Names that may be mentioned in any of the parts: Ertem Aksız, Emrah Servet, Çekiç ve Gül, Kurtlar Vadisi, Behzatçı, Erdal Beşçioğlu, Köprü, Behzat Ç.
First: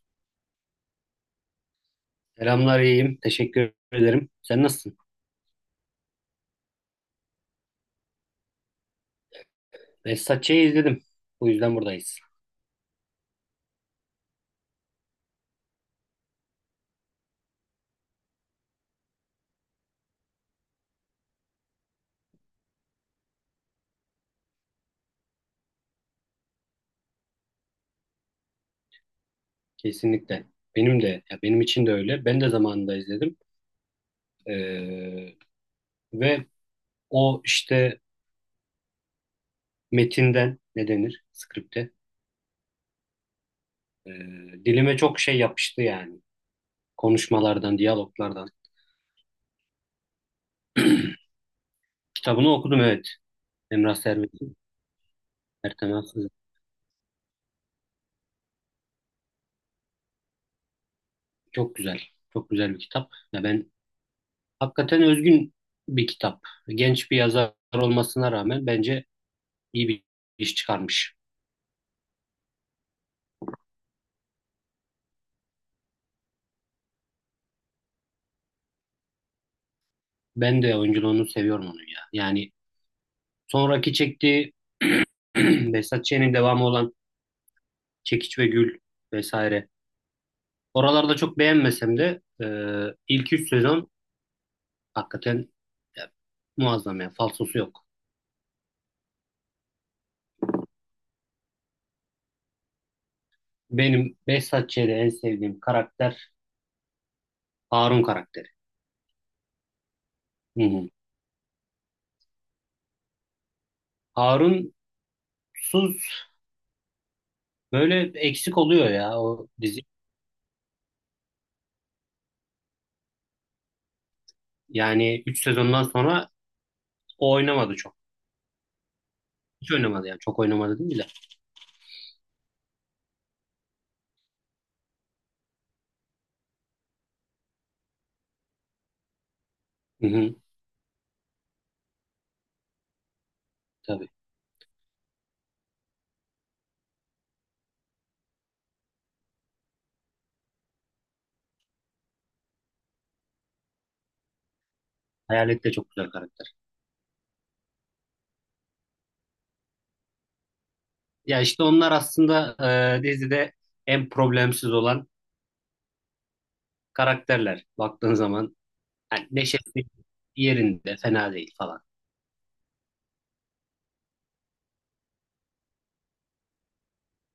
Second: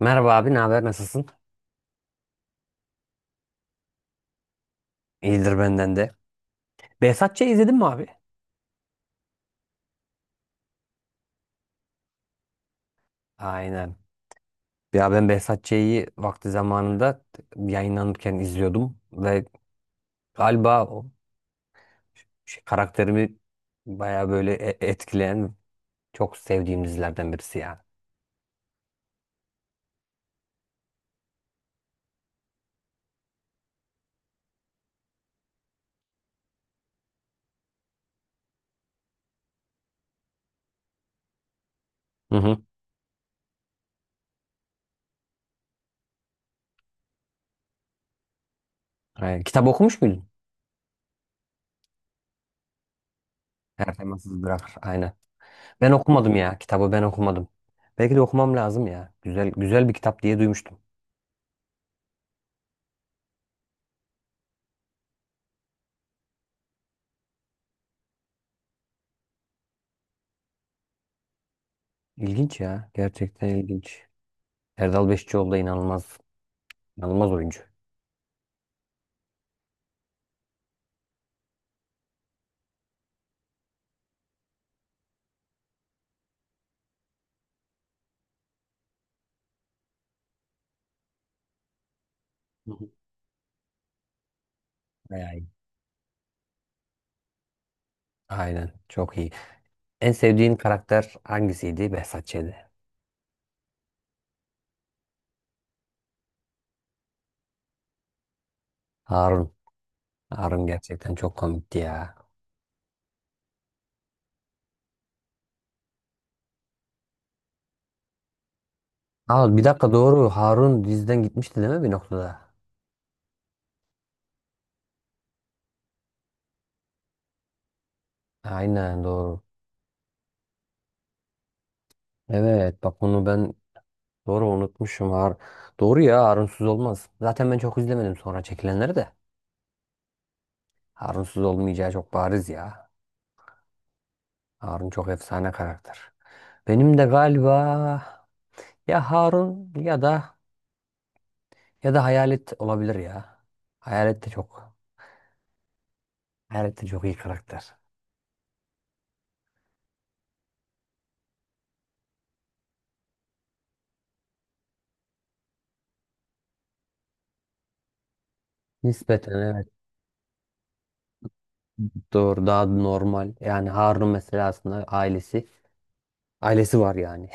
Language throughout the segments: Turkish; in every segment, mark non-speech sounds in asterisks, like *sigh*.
Merhaba abi, ne haber? Nasılsın? Selamlar, iyiyim. Teşekkür ederim. Sen nasılsın? İyidir benden de. Behzat Ç'yi izledin mi abi? Behzatçı'yı izledim. Bu yüzden buradayız. Aynen. Ya ben Behzat vakti zamanında yayınlanırken izliyordum ve galiba o şey, karakterimi baya böyle etkileyen çok sevdiğim dizilerden birisi ya. Kesinlikle. Benim de, ya benim için de öyle. Ben de zamanında izledim. Ee, ve o işte metinden ne denir? Skripte. Hı hı. Ee, dilime çok şey yapıştı yani. Konuşmalardan, diyaloglardan. Aynen. Kitap okumuş muydun? Kitabını okudum, evet. Her Emrah temassız Servet'in, bırakır. Aynen. Ben Ertem Aksız'ın. okumadım ya. Kitabı ben okumadım. Belki de okumam lazım ya. Güzel güzel bir kitap diye duymuştum. Çok güzel. Çok güzel bir kitap. Ya ben hakikaten özgün bir kitap. Genç bir yazar olmasına rağmen bence iyi bir iş çıkarmış. İlginç ya. Gerçekten ilginç. Erdal Beşçioğlu da inanılmaz oyuncu. Ben de oyunculuğunu seviyorum onun ya. Yani sonraki çektiği *clears throat* Behzat Ç'nin devamı olan Çekiç ve Gül vesaire. Oralarda çok beğenmesem de Hı hı. ilk 3 sezon Bayağı iyi. hakikaten ya, muazzam ya. Falsosu yok. Aynen. Çok iyi. En sevdiğin karakter hangisiydi? Behzat Ç'de. Benim Behzat Ç'de en sevdiğim karakter Harun karakteri. Harun. Hı Harun hı. gerçekten çok komikti ya. Harunsuz böyle eksik oluyor ya o Aa, bir dizi. dakika doğru. Harun diziden gitmişti değil mi bir noktada? Yani 3 sezondan sonra o oynamadı çok. Aynen doğru. Hiç oynamadı yani. Çok oynamadı değil mi de. Evet bak bunu ben doğru unutmuşum. Doğru ya, Harunsuz olmaz. Zaten ben çok izlemedim sonra çekilenleri de. Hı hı. Harunsuz olmayacağı çok bariz ya. Tabii. Harun çok efsane karakter. Benim de galiba ya Harun ya da Hayalet olabilir ya. Hayalet de çok Hayalet de çok güzel karakter. Hayalettin çok iyi karakter. Ya işte onlar aslında dizide en problemsiz olan karakterler. Baktığın zaman hani Nispeten evet. neşesi yerinde, fena değil falan. Doğru daha normal. Yani Harun mesela aslında ailesi var yani.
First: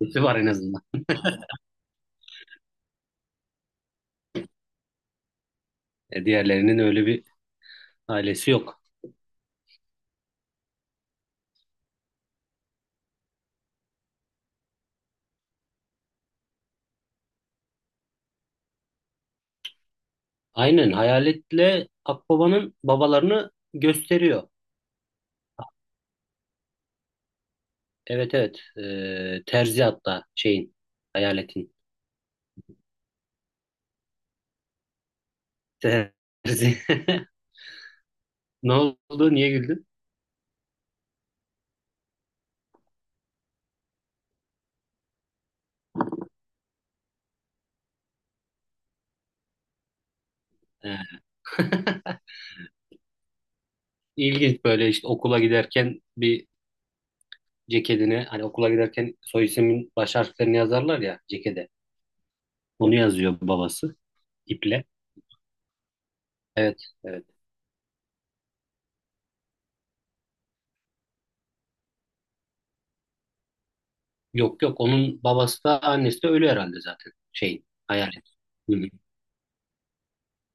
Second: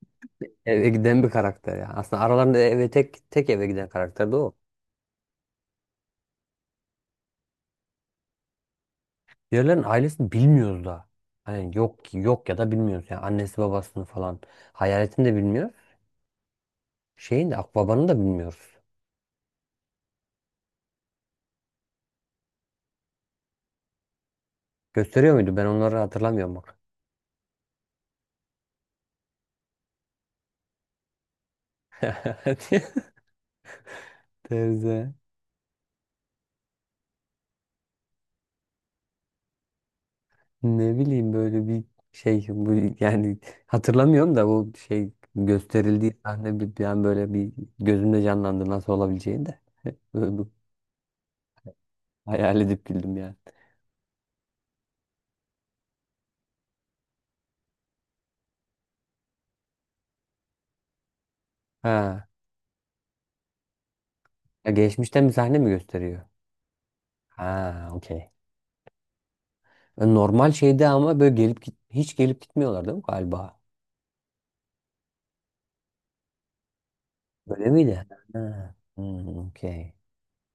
Nesi var en *laughs* azından. Eve giden bir karakter yani. Aslında aralarında eve tek tek eve giden karakter de o. Diğerlerinin öyle bir ailesi yok. Diğerlerin ailesini bilmiyoruz da. Hani yok yok ya da bilmiyoruz. Yani annesi babasını falan. Hayaletini de bilmiyoruz. Şeyin de Akbaba'nı da bilmiyoruz. Aynen, Hayalet'le Akbaba'nın babalarını gösteriyor. Gösteriyor muydu? Ben onları hatırlamıyorum bak. Evet, evet. Terzi hatta şeyin, Hayalet'in. *laughs* Teyze. Terzi. *laughs* Ne oldu? Niye güldün? Ne bileyim böyle bir şey bu yani hatırlamıyorum da bu şey gösterildiği sahne bir an böyle bir gözümde canlandı nasıl olabileceğini de. *laughs* Böyle bir E. *laughs* hayal edip güldüm yani. İlginç, böyle işte okula giderken bir ceketine, hani okula giderken soy ismin baş harflerini yazarlar ya cekete. Ha, Onu yazıyor babası ya iple. geçmişten bir sahne mi gösteriyor? Evet, evet. Ha, okey. Normal şeyde ama böyle gelip git hiç gelip gitmiyorlar değil mi galiba? Yok, yok, onun babası da annesi de ölü herhalde zaten şeyin Öyle miydi? hayal. Ha. Hı hı. Hmm, okey.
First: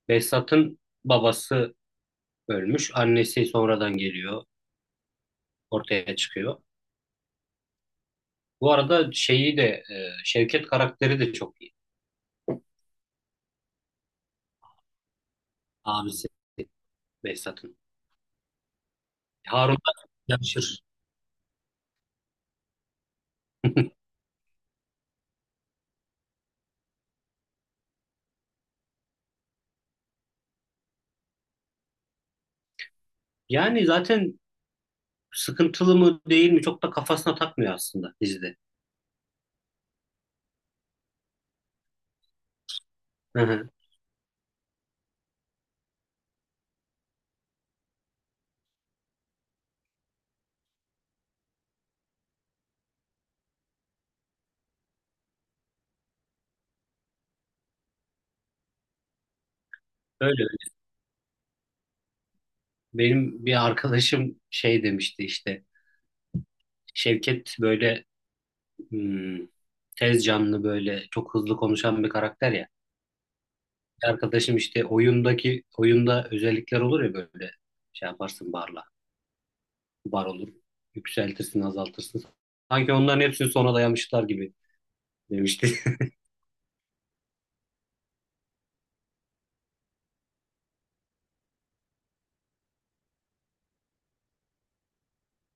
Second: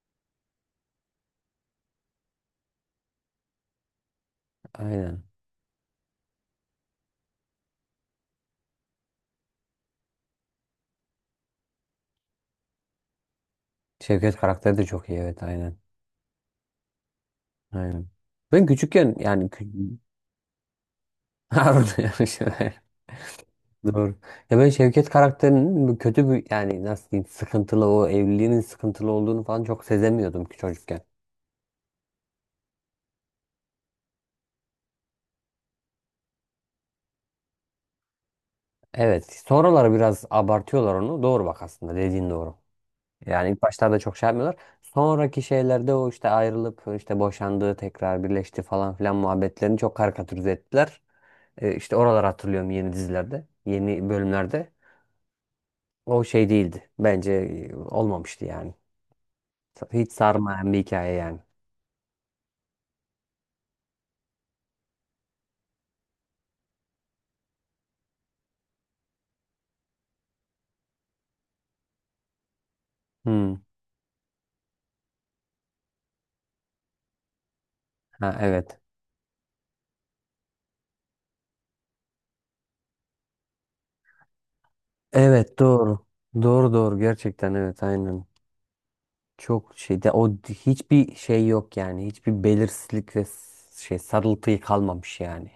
Behzat'ın babası ölmüş. Annesi sonradan geliyor. Aynen. Ortaya çıkıyor. Bu arada şeyi de, Şevket karakteri de çok iyi. Şevket karakteri de çok iyi, evet aynen. Abisi Behzat'ın. Aynen. Ben küçükken yani Harun'la yarışır. *laughs* Harun yarışı. *laughs* *laughs* Doğru. Ya ben Şevket karakterinin bu kötü bir yani nasıl diyeyim sıkıntılı o evliliğinin sıkıntılı olduğunu falan çok sezemiyordum ki çocukken. Yani zaten sıkıntılı mı değil mi çok da kafasına takmıyor aslında dizide. Evet. Sonraları biraz abartıyorlar onu. Doğru bak, aslında dediğin doğru. Yani ilk *laughs* başlarda çok şey yapmıyorlar. Sonraki şeylerde o işte ayrılıp işte boşandığı tekrar birleşti falan filan muhabbetlerini çok karikatürize ettiler. İşte oraları hatırlıyorum yeni dizilerde, yeni bölümlerde. O şey değildi. Bence olmamıştı yani. Hiç Öyle. sarmayan bir hikaye yani. Benim bir arkadaşım şey demişti işte. Şevket böyle hmm, tez canlı, böyle çok hızlı konuşan bir karakter ya. Hmm. Bir arkadaşım işte oyundaki, oyunda özellikler olur ya böyle, şey Ha, yaparsın evet. barla. Bar olur. Yükseltirsin, azaltırsın. Sanki onların hepsini sona dayamışlar gibi Evet demişti. doğru. Doğru gerçekten, evet aynen. Çok şeyde o hiçbir şey yok yani. Hiçbir belirsizlik ve şey sarıltıyı kalmamış yani.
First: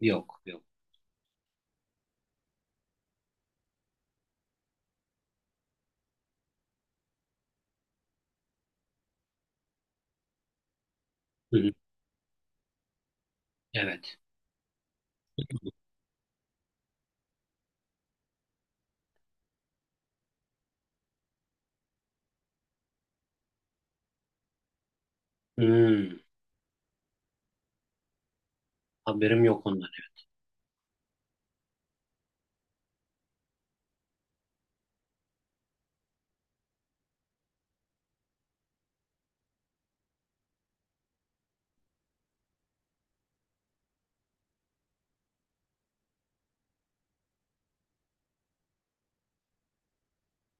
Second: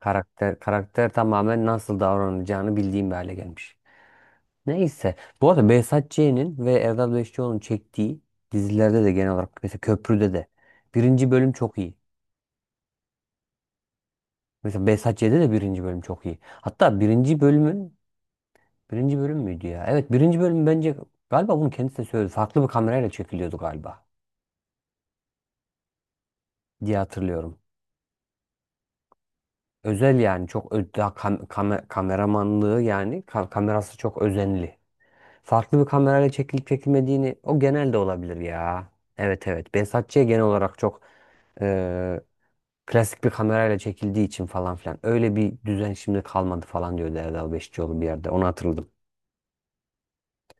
*laughs* Yok, Karakter yok. karakter tamamen nasıl davranacağını bildiğim bir hale gelmiş. Neyse. Bu arada Behzat Ç'nin ve Erdal Beşikçioğlu'nun çektiği dizilerde de genel olarak mesela Köprü'de de birinci bölüm Hı hı, çok iyi. evet. Mesela Behzat Ç'de de birinci bölüm çok iyi. Hatta birinci bölümün birinci bölüm müydü ya? Evet, birinci bölüm bence galiba bunu kendisi de söyledi. Farklı bir kamerayla çekiliyordu galiba Hmm, diye hatırlıyorum. haberim yok ondan. Özel yani çok kameramanlığı yani kamerası çok özenli. Farklı bir kamerayla çekilip çekilmediğini o genelde olabilir ya. Evet evet. Behzatçı'ya genel olarak çok eee, klasik bir kamerayla çekildiği için falan filan. Öyle bir düzen şimdi kalmadı falan diyordu Erdal Beşikçioğlu bir yerde. Onu hatırladım.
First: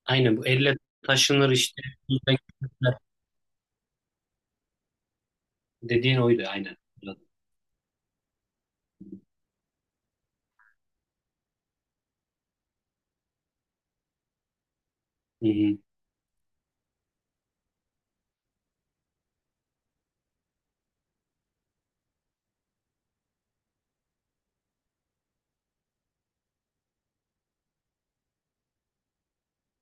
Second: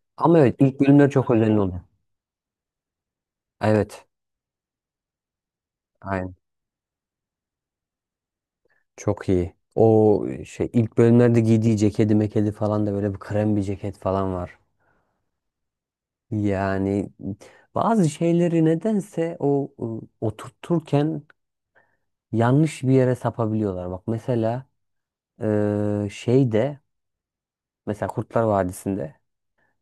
Aynen, Ama bu evet, elle ilk bölümler çok taşınır özenli oldu. işte. Evet. Dediğin oydu, aynen. Hı Çok iyi. O şey ilk bölümlerde giydiği ceketi mekedi falan da böyle bir krem bir ceket falan var. hı, Yani bazı şeyleri nedense o oturturken yanlış bir yere sapabiliyorlar. Bak mesela şeyde mesela Kurtlar Vadisi'nde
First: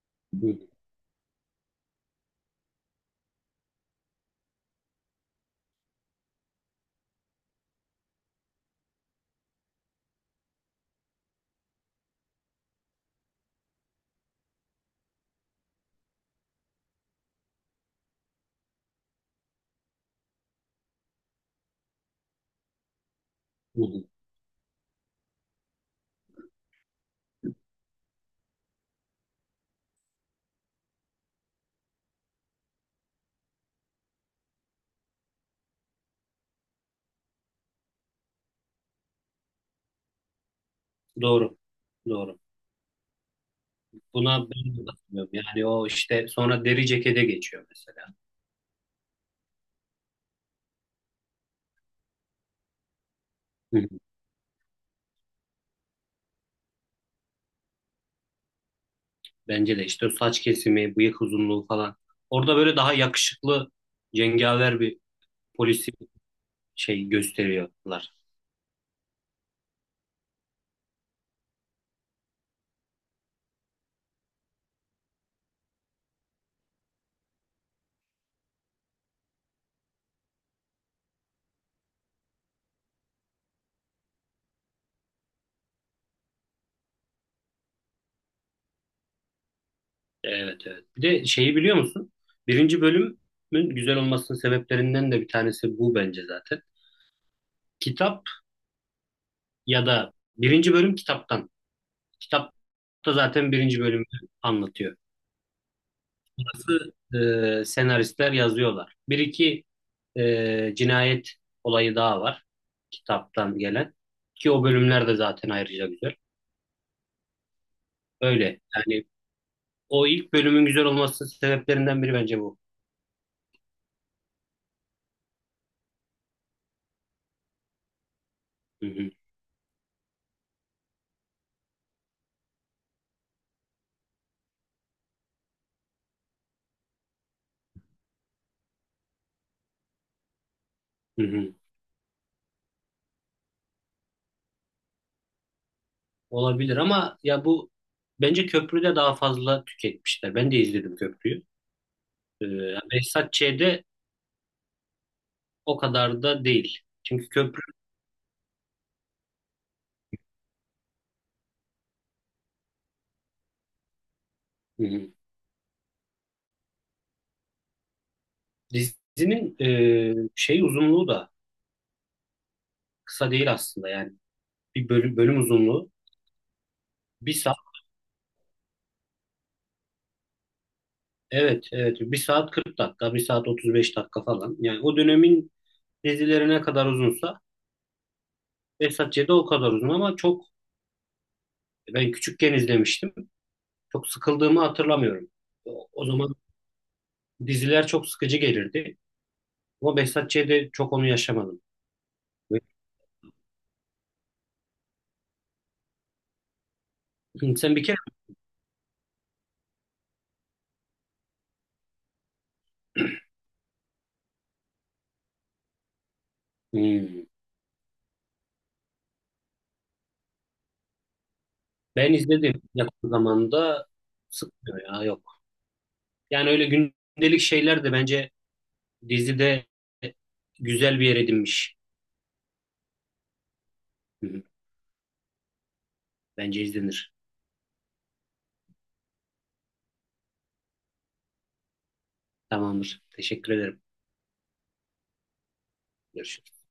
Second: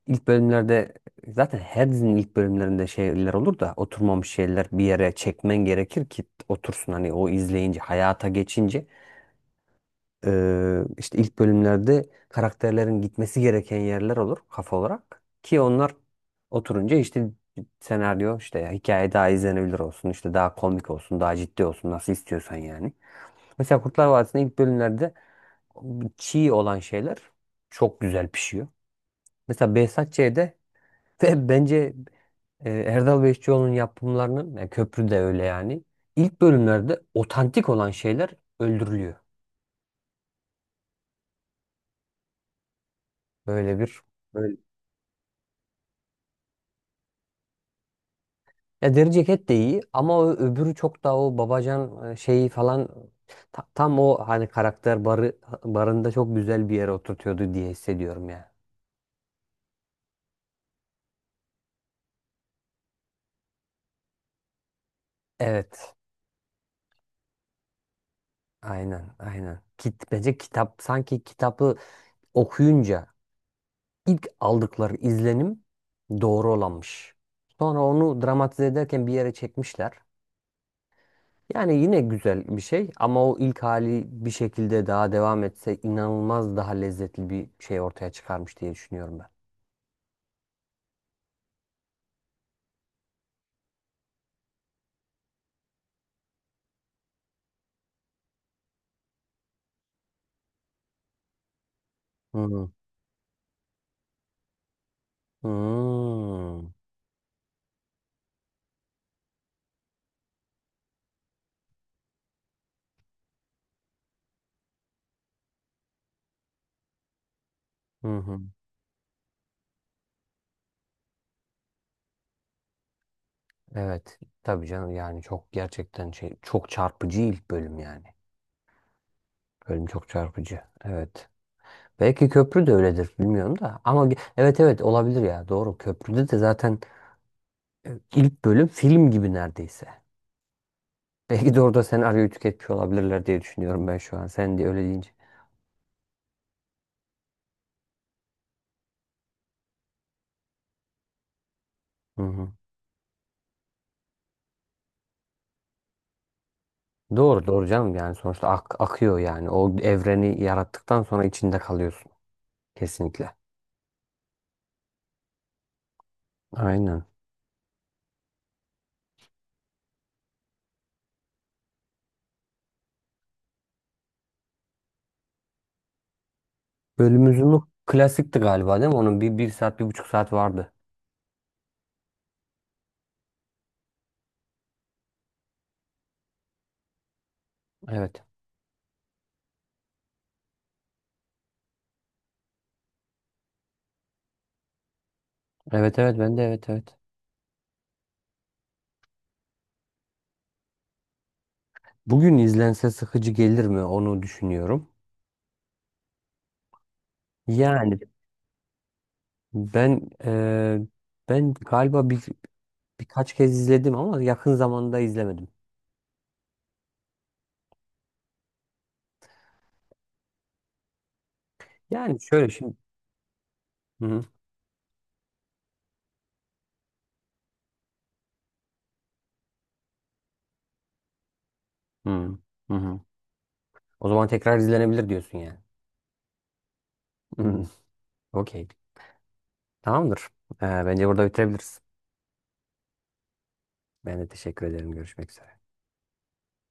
ilk hı hı. bölümlerde zaten her dizinin ilk bölümlerinde şeyler olur da oturmamış şeyler bir yere çekmen gerekir ki otursun hani o izleyince hayata geçince. İşte ilk bölümlerde karakterlerin gitmesi gereken yerler olur kafa olarak. Ki onlar oturunca işte senaryo işte hikaye daha izlenebilir olsun işte daha komik olsun daha ciddi olsun nasıl istiyorsan yani. Mesela Kurtlar Vadisi'nin ilk bölümlerde çiğ olan şeyler çok güzel pişiyor. Mesela Behzat Ç'de ve *laughs* bence Erdal Beşçioğlu'nun yapımlarının yani köprü de öyle yani. İlk bölümlerde otantik olan şeyler öldürülüyor. Doğru. Doğru. Böyle bir Buna ben de katılıyorum. Yani o işte sonra deri cekete geçiyor mesela. ya deri ceket de iyi ama o öbürü çok daha o babacan şeyi falan Hı hı. tam o hani karakter barında çok güzel bir yere oturtuyordu diye hissediyorum ya. Bence de işte o saç kesimi, bıyık uzunluğu falan. Orada böyle daha yakışıklı, cengaver bir polisi Evet. şey gösteriyorlar. Aynen, aynen. Bence kitap sanki kitabı okuyunca ilk aldıkları izlenim doğru olanmış. Sonra onu dramatize ederken bir yere çekmişler. Yani yine güzel bir şey ama o ilk hali bir şekilde daha devam etse inanılmaz daha lezzetli bir şey ortaya çıkarmış diye düşünüyorum Evet, evet. Bir de şeyi biliyor musun? Birinci bölümün güzel olmasının sebeplerinden de bir tanesi bu bence, zaten. Kitap ya da birinci bölüm kitaptan. Kitap ben. da zaten birinci bölümü anlatıyor. Hmm. Nasıl senaristler yazıyorlar. Bir iki cinayet olayı daha var, kitaptan gelen. Ki o bölümler de zaten ayrıca güzel. Hı hı. Öyle. Yani o ilk bölümün güzel olmasının sebeplerinden biri bence bu. Evet. Tabii canım yani çok gerçekten şey çok çarpıcı ilk bölüm yani. Hı hı, Bölüm çok çarpıcı. Evet. Belki köprü de öyledir bilmiyorum da. Ama evet evet olabilir ya. Doğru. Köprüde de zaten ilk bölüm film gibi neredeyse. hı *laughs* Belki hı. de orada senaryoyu tüketmiş olabilirler diye düşünüyorum ben şu an. Sen de öyle deyince. Olabilir ama ya bu, bence köprüde daha fazla tüketmişler. Ben de izledim köprüyü. Hı Ee, hı. Behzat Ç'de o kadar da değil. Çünkü Doğru köprü... doğru canım yani sonuçta akıyor yani. O evreni yarattıktan sonra içinde kalıyorsun. Kesinlikle. Hı hı. Aynen. Dizinin şey uzunluğu da kısa değil aslında yani. Bölüm uzunluğu Bölüm bir... uzunluk klasikti galiba değil mi? Onun bir saat, bir buçuk saat vardı. Evet, evet. 1 saat 40 dakika, 1 saat 35 dakika falan. Yani o dönemin dizileri ne kadar uzunsa Evet. Behzat Ç'de o kadar uzun ama çok, ben küçükken izlemiştim. Çok sıkıldığımı hatırlamıyorum. O, Evet o evet zaman ben de, evet. diziler çok sıkıcı gelirdi. Ama Behzat Ç'de çok onu yaşamadım. Bugün Ve- izlense sıkıcı gelir mi onu düşünüyorum. Sen bir kere... Yani ben ben galiba birkaç kez izledim ama yakın zamanda izlemedim. Hmm, ben Yani şöyle izledim şimdi. yakın zamanda, Hı hı. sıkmıyor ya, yok. Yani öyle gündelik şeyler de bence dizide güzel bir yer edinmiş. Hı hı. Hı. O Hı zaman hı. tekrar izlenebilir diyorsun yani. Bence izlenir. Hı. Okey. Tamamdır. Bence burada bitirebiliriz. Tamamdır. Teşekkür ederim. Ben de teşekkür ederim. Görüşmek üzere. Görüşürüz.